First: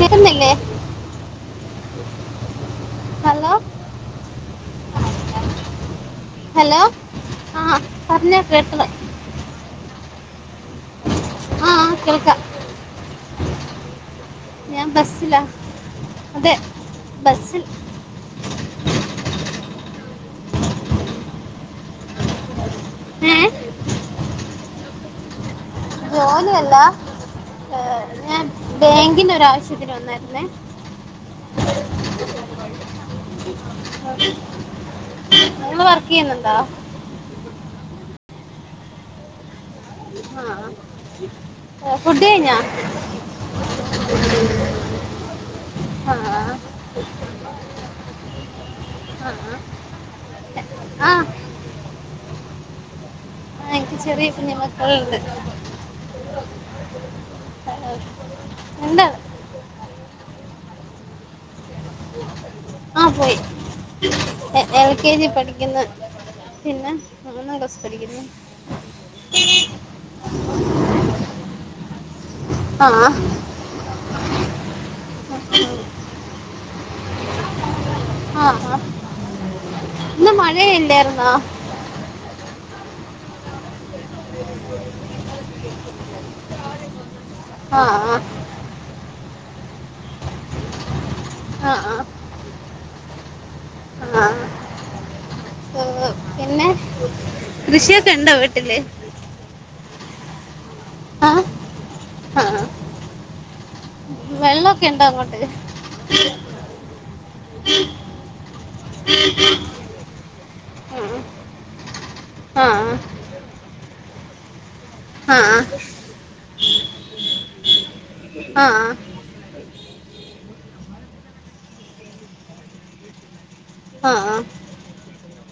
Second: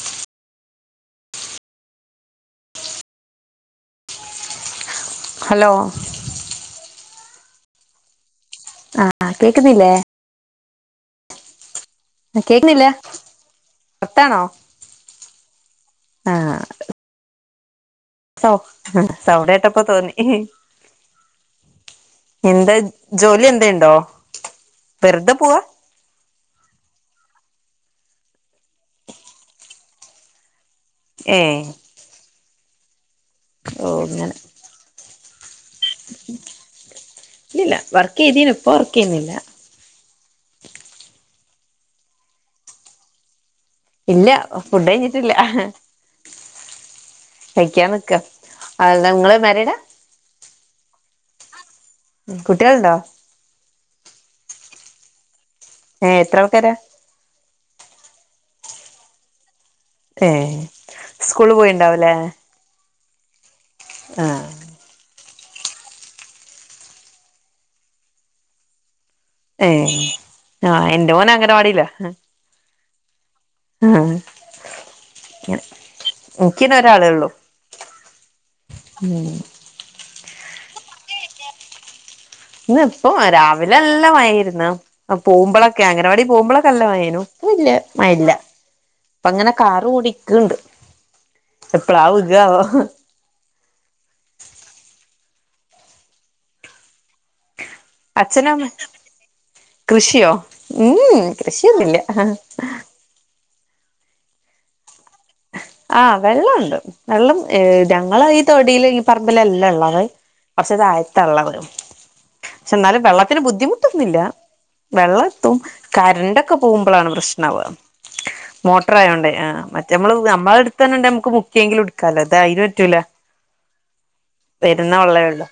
തരുന്നില്ലേ hello hello ആഹ പറഞ്ഞെ ആഹ കേക്കുന്നില്ലേ ആഹ ആ കേേക്ക്ുന്നില്ല ഞാൻ ബസിലാ അതെ ആഹ് ബസിൽ സൗ സൗടെ ആട്ടപ്പ തോന്നി എന്താ ഏ ജോലി എന്താ ഉണ്ടോ വെറുതെ പോവാ ജോലിയല്ല ഏ ഞാൻ ബാങ്കിിന ഒരാവശ്യത്തിന് വന്നായിുന്നേ ഏ ഓ അങ്ങനെ നിങ്ങൾ വർക്ക് ചെയ്യുന്നുണ്ടോ ഇല്ലല്ല വർക്ക് ചെയ്തീന് ഇപ്പ വർക്ക് ചെയ്യുന്നില്ല ആഹ ഫുഡ കഴഞ്ഞാ ഇല്ല ഫുഡ് കഴഞ്ഞിട്ടില്ല ആ ആ കയ്ക്കാ നക്ക അ നിങ്ങള്മാരടാ ആഹ കുട്ടികളണ്ടോ ആക്ക ശരിപ്പ നി മക്ക ഏ എത്ര ആൾക്കാര ആ ഉന്താണ് ഏ സ്കൂള് പോയിണ്ടാവലേ ആഹ പോയി എൽ കെ ജി പഠ പിന്നെ ന്ന കസടിക്കുന്നു ഏ ആഹ എന്റെറെ മോന അങ്ങന പാടില്ല ആഹ ഉങ്ങ എിക്കനെ ഒരാളേ ഉള്ളു ആഹ് ആഹ് ഉം ഇന്ന് മഴയ ഇല്ലായിരുന്നാ ഇ ഇപ്പൊ രാവിലെ അല്ല നല്ല മഴ ഇരുന്നു പോകുമ്പോളൊക്കെ അംഗനവാടി പോകുമ്പോളൊക്കെ എല്ല മഴനു വല് ആഹ് മഴല്ല അപ്പ അങ്ങനെ കാറ് ഓടിക്കണ്ട് ആഹ് എപ്പളാവുകോ ആഹ പിന്നെ കൃഷിയൊക്കെ അച്ഛനോ ഇണ്ടാവട്ടില്ലേ കൃഷിയോ ഉം കൃഷിയൊന്നില്ല ആഹ് വെള്ളമൊക്കെ ഇണ്ടോ അങ്ങോട്ടെ ആഹ് വെള്ളുണ്ട് വെള്ളം ഞങ്ങള് ഈ തൊടിൽ ഈ പറമ്പില എല്ലാം ഉള്ളത കുറച്ച ആഹ് ഇത്ാഴത്തള്ള വരും പക്ഷെ ആഹ് എന്നാലും വെള്ളത്തിന് ബുദ്ധിമുട്ടൊന്നുംില്ല വെള്ളം എത്തും കരണ്ടൊക്കെ പോകുമ്പോളാണ് കൃഷ്ണവ് ആഹ് ആഹ് മോട്ടർ ആയോണ്ടേ ആ മ മ്മള് നമ്മളെ അടുത്തണണ്ടെ നമുക്ക് മുക്കിയെങ്കിലും എടുക്കാാലോ അത് അയിനറ്റൂല ആഹ് പെരുന്ന വള്ളയേള്ളൂ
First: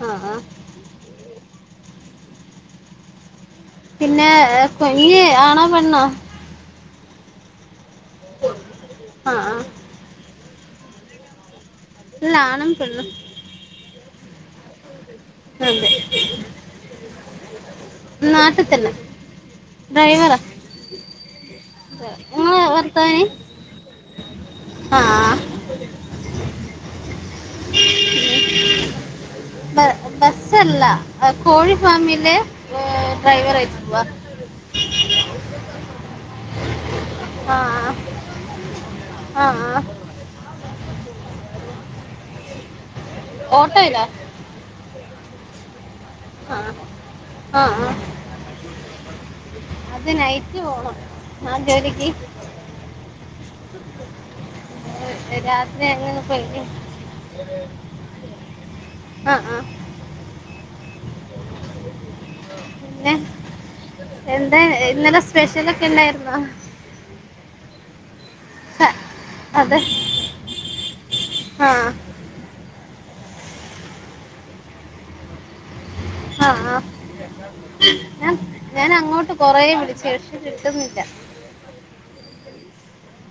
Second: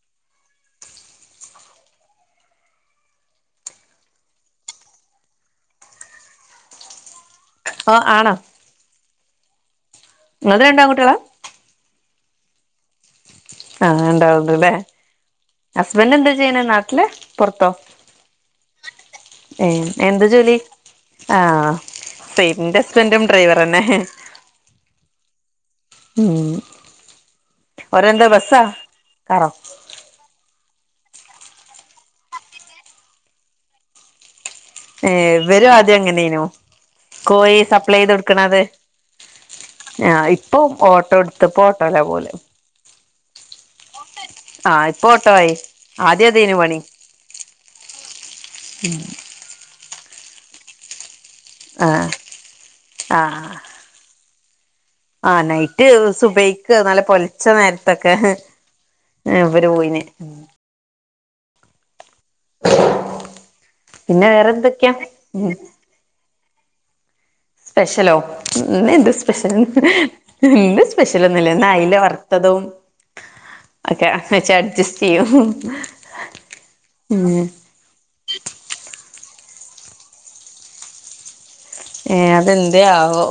ആ ആ പിന്നെ ഹെ കൊഞ്ഞ് ആണോ പെണ്ണോ ഒ ആണോ ആഹ് ഇങ്ങൾ രണ്ടാൺ കൂട്ടികളാ ഇല്ല ആണും പെണ്ണും അങ്ങനെണ്ടാവൂലല്ലേ അതെ ഹസ്ബൻഡ് എന്താ ചെയ്യണേ നാട്ടില് പൊറത്തോ നാട്ടിൽ തന്നെ എ എന്ത് ഡ്രൈവറാ ജോലി ആ നിങ്ങളെ സൈയിദിന്റെ ഭർത്താവിന് ഹസ്ബൻറും ഡ്രൈവർന്നെ ഹെ ആഹ് ഉം ഒരെന്താ ബസ്സാ കാറോ അല്ല കോഴി ഫാമിലെ ഏ ഡ്രൈവർ ആയിട്ട ഏ വരും അ എങ്ങനേനു ആ കോഴി സപ്ലൈയ്ത് കൊടുക്കണത് ആ ആ. ആ ഇപ്പൊ ഓട്ടോ എടുത്തപ്പോ ഓട്ടോലാ പോല് ഓട്ടോ ഏതാ ആ ഇപ്പൊ ഓട്ടായി ആദ്യ അതേനു ആ പണി ആ ആ. ഉം അത് നൈറ്റ് പോണം ആ ആഹ് ജോലിക്ക് ആ ഏ, രാത്രി നൈറ്റ് അങ്ങനെ പോയി സുബൈക്ക്ന്ന ആ ഏ ആ ഇവര് പോയിന് പിന്നെ പിന്നെ എന്താ വേറെന്തൊക്കെയാ ഇന്നലെ ഉം സ്പെഷ്യലൊക്കെ ഉണ്ടായിരുന്നോ സ്പെഷ്യലോ ഹ, ഇന്നന്ത് സ്പെഷ്യൽ അതെ ഹെ ഇന്ന് സ്പെഷ്യലൊന്നും ഇല്ല ഇന്ന് ആ അയില വറ ത്തതവും ഒക്കെ വെച്ച് അഡ്ജസ്റ്റയ്യും അ ആ ഞൻ ഞാനങ്ങോട്ടും കൊറേ വിളിച്ചു ഷ് കിട്ടുന്നില്ല ഏ അതെന്തയാവോ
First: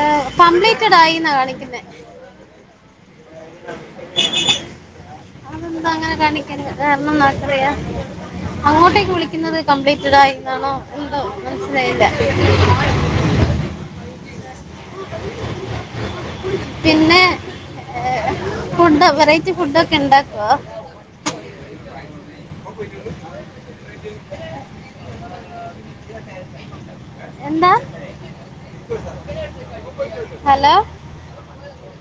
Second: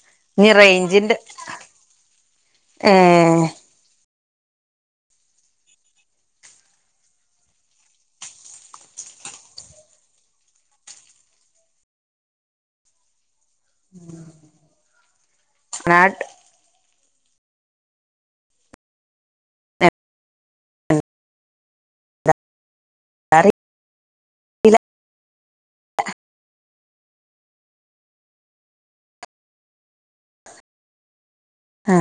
ഏ റേഞ്ചിന്റെ കമ്പ്ളിറ്റഡായിന്ന കാണിക്കുന്നെ ഏ അതെന്താ അങ്ങനെ കാണിക്കണെ കാരണന്നാർക്കറിയാ അങ്ങോട്ടേക്ക് വിളിക്ക്ന്നത് കംപ്ലീറ്റടായി എന്നാണോ എന്തോ മനസിലായില്ല ഉം പിന്നെ ഏഹ്‌ ഫുഡ് വെറൈറ്റി ഫുഡൊക്കെ ഇണ്ടാക്കോ അറി എന്താ ഹലോ ആ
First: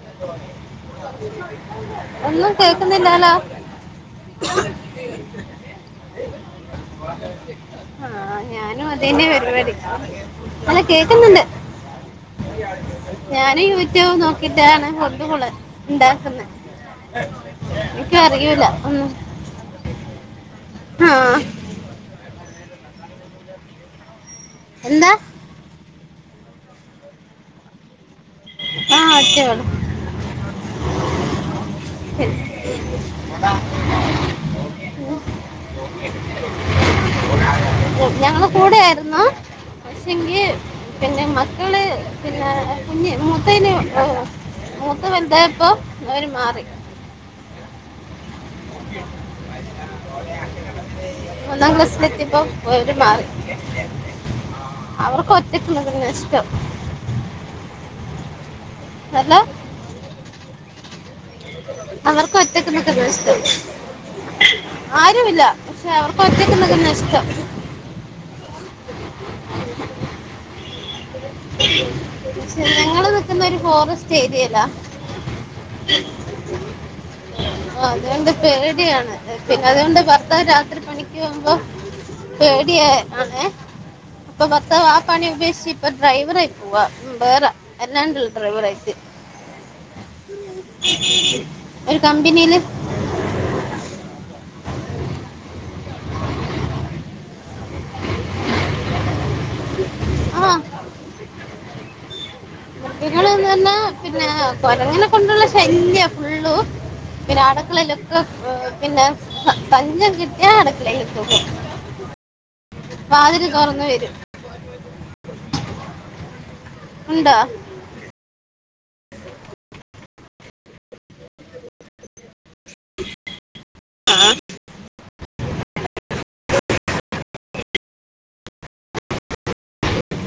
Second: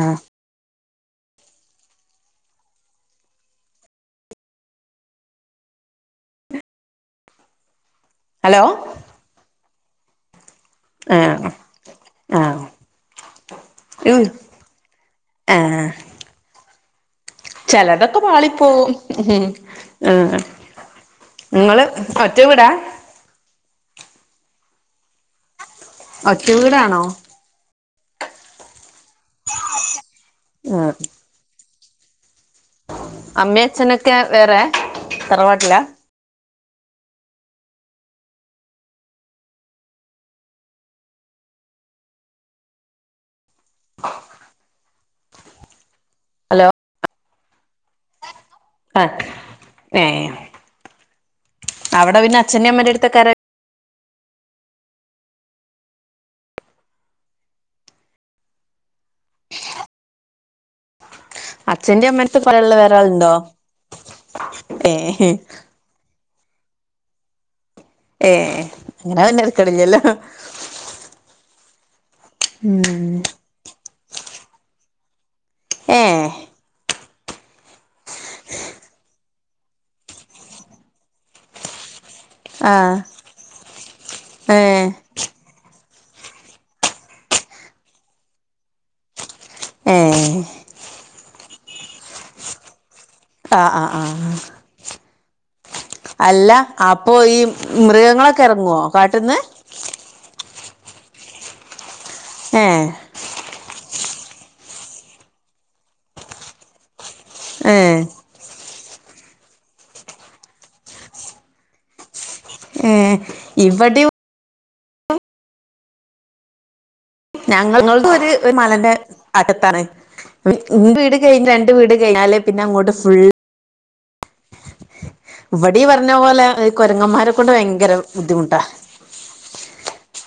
ഒന്നും കേക്ക്ന്നില്ലാലോ ആഹ് ഹലോ ഞാനും അതന്നെ പരിവാടി അല്ല ആ കേക്ക്ന്നുണ്ട് ആ ഞാന് യൂട്യൂബ് ഉം നോക്കിട്ടാണ് ഫുഡ് ഫുള്ള് ആ ഇണ്ടാക്ക്ന്നെ ചെലതൊക്കെ പാളിപ്പോവും ഒന്നും ആഹ് ആ ഇങ്ങള് ഉം ഒറ്റ വീടാ എന്താ ഒറ്റ വീടാണോ ആഹ് ഒറ്റ വീട് ആഹ് [unintelligible] അമ്മേം അച്ഛനൊക്കെ വേറെ തറവാട്ടിലാ ഞങ്ങള് കൂടെയായിുന്നോ? പക്ഷെങ്കി പിന്നെ മക്കള് പിന്നെ കുഞ്ഞ് മു മുത്തന് മൂത്ത വലുതായപ്പ അവര് മാറി. ഹലോ അ ഏ ഒന്നാം ക്ലാസ്സിൽ അവിടെ പിന്നെ എത്തിയപ്പോ അച്ഛന്റെ അമ്മന്റെ അവര് മാറി. അടുത്തൊക്കെ അവർക്ക് ഒറ്റക്ക് മറന്ന ഇഷ്ടം. അല്ലാ അച്ഛന്റെ അവർക്കും അമ്മടുത്ത് ഒറ്റക്കു പറയാനുള്ള വേറെ നിക്കുന്നതാ ആളുണ്ടോ ഇഷ്ടം. ഏ ആരും ഇല്ല പക്ഷെ അവർക്ക് [unintelligible] പ്രത്യേക ലഗ നസ്ത ഏ അങ്ങനെ പിന്നെ ഇക്കടില്ലല്ലോ. പക്ഷെ ഞങ്ങള് ഉം നിക്കുന്ന ഒരു ഫോറസ്റ്റ് ഏരിയല്ലാ. ഏ [unintelligible] [inaudible] [unintelligible] ആ അതുകൊണ്ട് പേടിയാണ്. പിന്നെ അതുകൊണ്ട് ഭർത്താവ് രാത്രി പണിക്ക് പോകുമ്പോ ആ പേടിയാണേ, അപ്പൊ ഏ ഭർത്താവ് ആ പണി ഉപേക്ഷി പ്പി ഡ്രൈവറായി പോവാ. ഉം വേറെ എല്ലാണ്ടുള്ള ഡ്രൈവറായിട്ട്. ഏ ഒരു കമ്പനിയില്. ആ ആ ആ അല്ല! അപ്പൊ ഈ മൃഗങ്ങളൊക്കെ ഇറങ്ങുവോ? കാട്ടീന്ന്. ങ്ങ ഏ നിങ്ങളെവിടുന്ന? പിന്നെ കൊരങ്ങനെ കൊണ്ടുള്ള ശല്യ ഫുുള്ളും പിന്നെ ഏ അടക്കളയിലൊക്കെ പിന്നെ തഞ്ചം കിട്ടിയ അടുക്കളയല് കേറും. ഏ വാതില് തുറന്നു ഇവിടെ വരും. ഉണ്ടോ ഞങ്ങളുടെ ഒരു മലന്റെ അടുത്താണ്. ൻ്റെ വീട് കഴിഞ്ഞു രണ്ട് വീട് കഴിഞ്ഞാലേ പിന്നെ അങ്ങോട്ട് ഫുള് ആഹ ഇവിടെ ഈ പറഞ്ഞ പോലെ ഈ കുരങ്ങമാരെക്കൊണ്ട് ഭയങ്കര ബുദ്ധിമുട്ടാ.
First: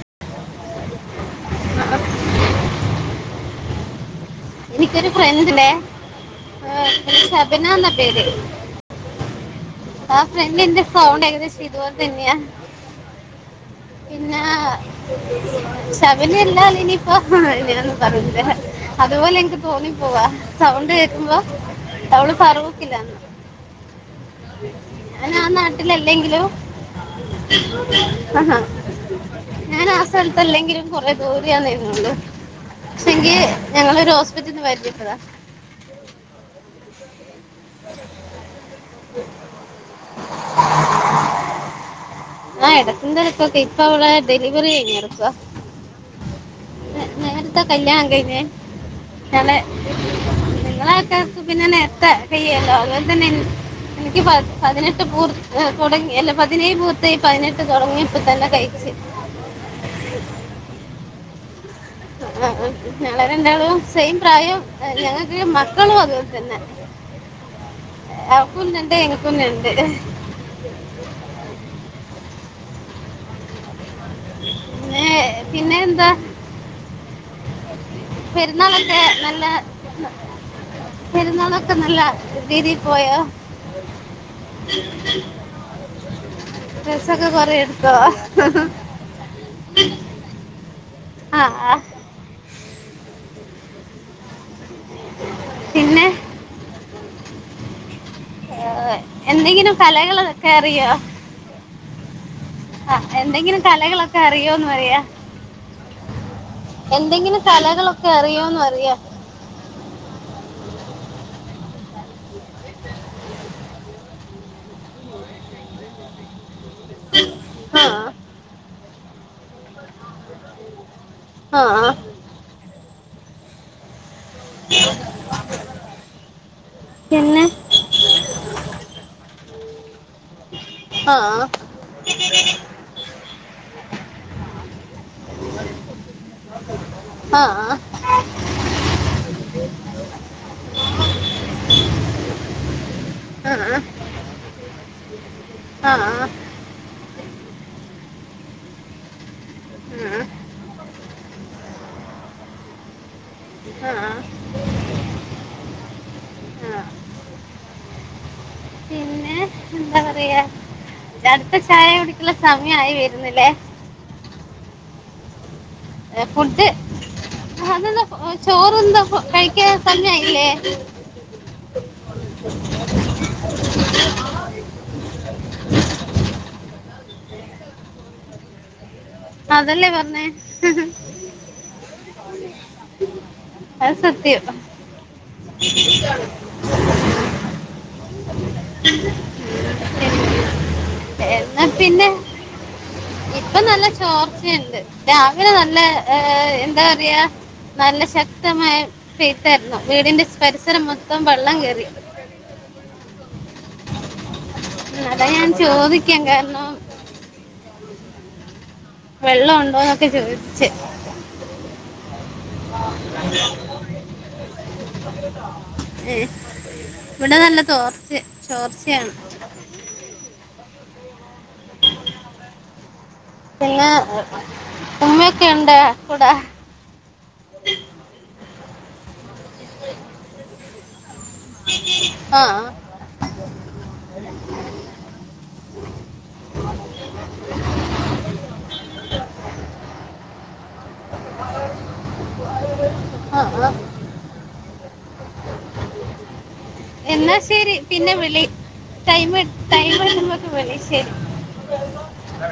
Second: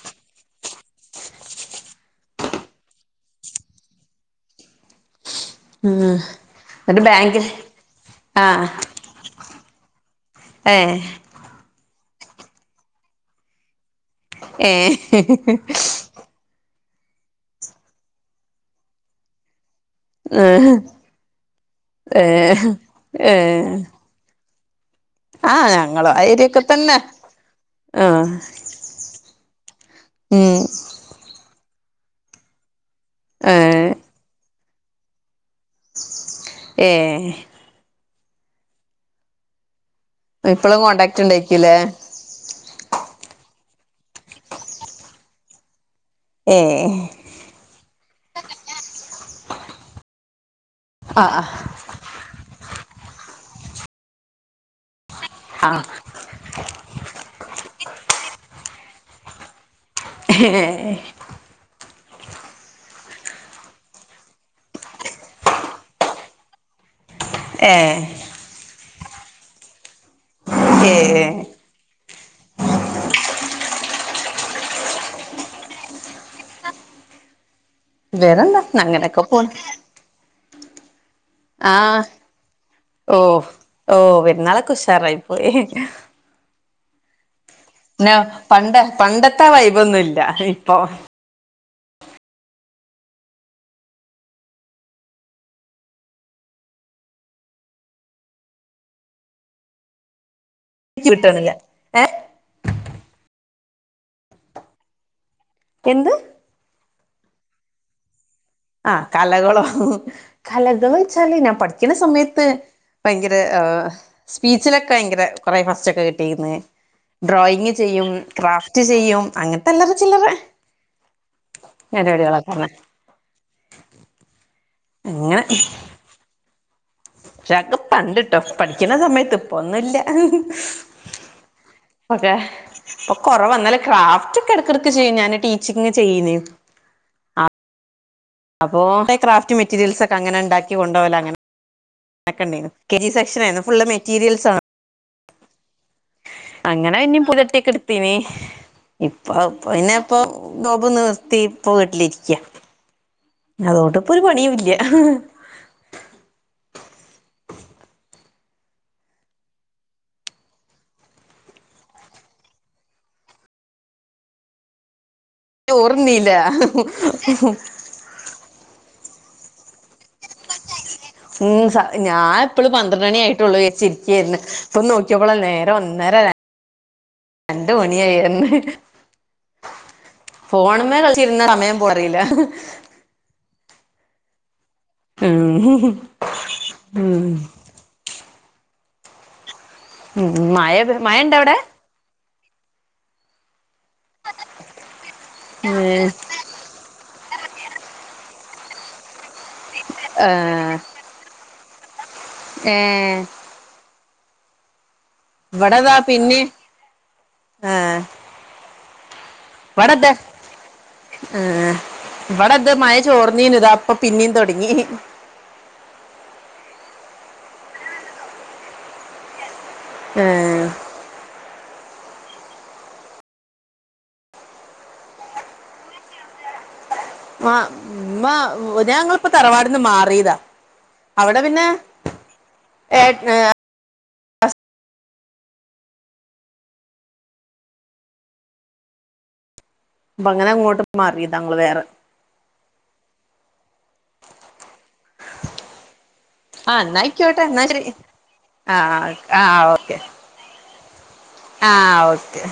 [unintelligible] എനിക്കൊരു ഫ്രണ്ട്ണ്ടേ ഉം ഓ എന്നിട്ട് ബാങ്കിൽ ശബന എന്ന പേര്. ആഹ് ആ ഫ്രണ്ടിന്റെ ഏഹ് സൗണ്ട് ഏകദേശം ഇതുപോലെ തന്നെയാ. പിന്നാ ഏഹ് ശബന എല്ലാ ഇനി ഓ ഞാനൊന്നു പറയുന്നില്ല അതുപോലെ [unintelligible] തോന്നിപ്പോവാ ഏഹ് സൗണ്ട് കേക്കുമ്പോ അവള് [unintelligible] ഏഹ് ഫറുക്കില്ലാന്ന്. ഏഹ് നാ ആഹ് ഞങ്ങളും ആ നാട്ടിലലെങ്കിലും. ഏരിയൊക്കെ തന്നെ ആഹ് ഹ ഹ ഞാൻ ആ ഉം സ്ഥലത്ത്തില്ലെങ്കിലും. കൊറേ ദൂരെ ആണേന്നുള്ളും പക്ഷെങ്കി ഞങ്ങളൊരു ഹോസ്പിറ്റലിൽ നിന്ന് വരത്തിട്ടതാ. ഏ [unintelligible] ഇപ്പളും കോണ്ടാക്ട് ഉണ്ടായിരിക്കൂലേ [unintelligible] പ്പ അവിടെ ഡെലിവറി കഴിഞ്ഞടുക്ക. ഏഹ് നേരത്തെ കല്യാണം കഴിഞ്ഞേ ഞളെ ങ്ങള ആഹ് ആൾക്കാർക്ക്പിന്നെ നേർത്തേ കയ്യല്ലോ. അതുപോലെ തന്നെ എനി എനിക്ക് പതി പതിനെ [unintelligible] ആഹ് തുടങ്ങി അല്ല പതിനേഴ് പൂർത്തി. പതിനെട്ട് തുടങ്ങിയപ്പോ തന്നെ കഴിച്ചു. ഏ ആ, ആ ളരെന്താും സെയിം പ്രായം ഞങ്ങൾക്ക് മക്കളും അതുപോലെ തന്നെ ഏഹ് അവ കണ്ട് എങ്ങ കന്നണ്ട് [unintelligible] അതേ [unintelligible] പിന്നെ പിന്നെ എന്താ വേറെന്താ ന പെരുന്നാളൊക്കെ അങ്ങനെയൊക്കെ പോണ നല്ല പെരുന്നാളൊക്കെ ആഹ നല്ല രീതിയിൽ പോയോ ഓ ഓ പെരുന്നാളെക്കെ ഉഷാറായി പോയി ഡ്രസ്സൊക്കെ കൊറേയെ [unintelligible] പണ്ടെ പണ്ടത്തെ വൈബൊന്നുല്ല ഇപ്പൊ ആ ആ. പിന്നെ [unintelligible] എന്തെങ്കിലും കലകള് ക്കറിയോ കിട്ടണില്ല ഏ ആഹ് എന്തെങ്കിലും കലകളൊക്കെ അറിയോന്ന് പറിയാ എന്ത് എന്തെങ്കിലും കലകളൊക്കെ അറിയോ ആഹ് കലകളോ. കലകളൊയ്ച്ചാല് ഞാൻ പഠിക്ക്ണ സമയത്ത് ഭയങ്കര ആഹ് സ്പീച്ചിലൊക്കെ ഭയങ്കര കൊറെ ഫസ്റ്റക്കെ കിട്ടിന്ന്. ഡ്രോയിങ് ആ ചെയ്യും ക്രാഫ്റ്റ് ചെയ്യും അങ്ങൻത്തെ അല്ലറ ചില്ലറെ ആ [unintelligible] അങ്ങനെ പിന്നെ ക്ഷക്കെ പണ്ട്ട്ടോ. പഠിക്കണ സമയത്ത് ഇപ്പൊന്നുല്ല. ആ അതെ ഇപ്പ കൊറവ ഇന്നാലും ക്രാഫ്റ്റ് ഒക്കെ എട് ക്ക് ചെയ്യും ഞാന് ടീച്ചിങ് ചെയ്നെ. ആ ആഹ് ആ അപ്പോ ക്രാഫ്റ്റ് മെറ്റീരിയൽസ് ഒക്കെ അങ്ങനെ ഇണ്ടാക്കി കൊണ്ടോകല അങ്ങനെ അക്കണ്ടേനു. കെ ജി സെക്ഷൻ ആ ആയിരുന്നു ഫുള്ള് മെറ്റീരിയൽസ് ആ ആഹ് ആഹ് പുലട്ടിയക്കെ എട്ത്തീനി. ഇപ്പ പ്പിന്നെപ്പം നോമ്പ് നിർത്തിപ്പോ വീട്ടിലിര് ക്ക്യ. അതോണ്ട് ഇപ്പൊ ഒരു പണിയു ഇല്ല. പിന്നെ എന്താ പറയാ ജട്ത്ത ചായ കുടിക്കിള്ള സമയ ആയി വരുന്ന് ല്ലേ എ ചോറുന്നീല്ല ഫുഡ്‌ [unintelligible] കഴിക്ക സമയ ആയില്ലേ? ഉം സ ഞാൻ ഇപ്പളും പന്ത്രണ്ടണിയായിട്ടൊള്ളൂ ഏച്ച് ഇര്ക്ക്യായായിര്ന്ന്. ഇപ്പൊ നോക്കിയപ്പളല്ലെ നേരം ഒന്നേ [unintelligible] രണ്ട് മണിയായിയന്ന് അതല്ലേ പറഞ്ഞേ ഫോണ് മ്മേ കൾച്ചിര്ന്ന സമയം പോ അറീല. അഹ് സത്യം ഉം ഉം ഉം ഉം മഴ പെയ്ത് മഴ ഇണ്ടാ അവിടെ? എന്നാ പിന്നെ ഇപ്പൊ നല്ല ചോർച്ചയുണ്ട് രാവിലെ നല്ല ഏഹ് എന്താ പറയാ നല്ല ശക്തമായ പെയ്ത്തായിരുന്നു, വീടിന്റെ പരിസരം മൊത്തം വെള്ളം കേറി. ഏഹ് ഉം, അതാ ഞാൻ ഇവിടതാ ചോദിക്കാൻ പിന്നേം കാരണം ആഹ് വെള്ളം ഒണ്ടോന്നൊക്കെ ഇവിടെത് ചോദിച്ച് ആഹ് ഇവിടെത് മഴ ചോർന്നീന്നു ഇപ്പൊ ഇതാ പിന്നേം തൊടങ്ങി. ഏഹ്, ഇവിടെ നല്ല തോർച്ച ചോർച്ചയാണ് ഏഹ് പിന്നെ ഉമ്മയൊക്കെ ഇണ്ടെ കൂടെ? ആഹ് ഉമ്മ ഇത് ഞങ്ങളിപ്പോ തറവാടീന്ന് മാറിയതാ അവിടെ പിന്നെ ആ ഏട്ട് [unintelligible] [unintelligible] അങ്ങനെ ഇങ്ങോട്ട് മാറിയതാ ഞങ്ങള് വേറെ ആഹ് ആഹ് ആഹ് എന്നാ ഇന്നായിക്കോട്ടെ ഇന്നാ ശരി പിന്നെ വിളി ആഹ് ടൈം ആഹ് ക് ടൈം ഓക്കെ വരുമ്പോഴൊക്കെ വിളി ശരി ആഹ് ഓക്കേ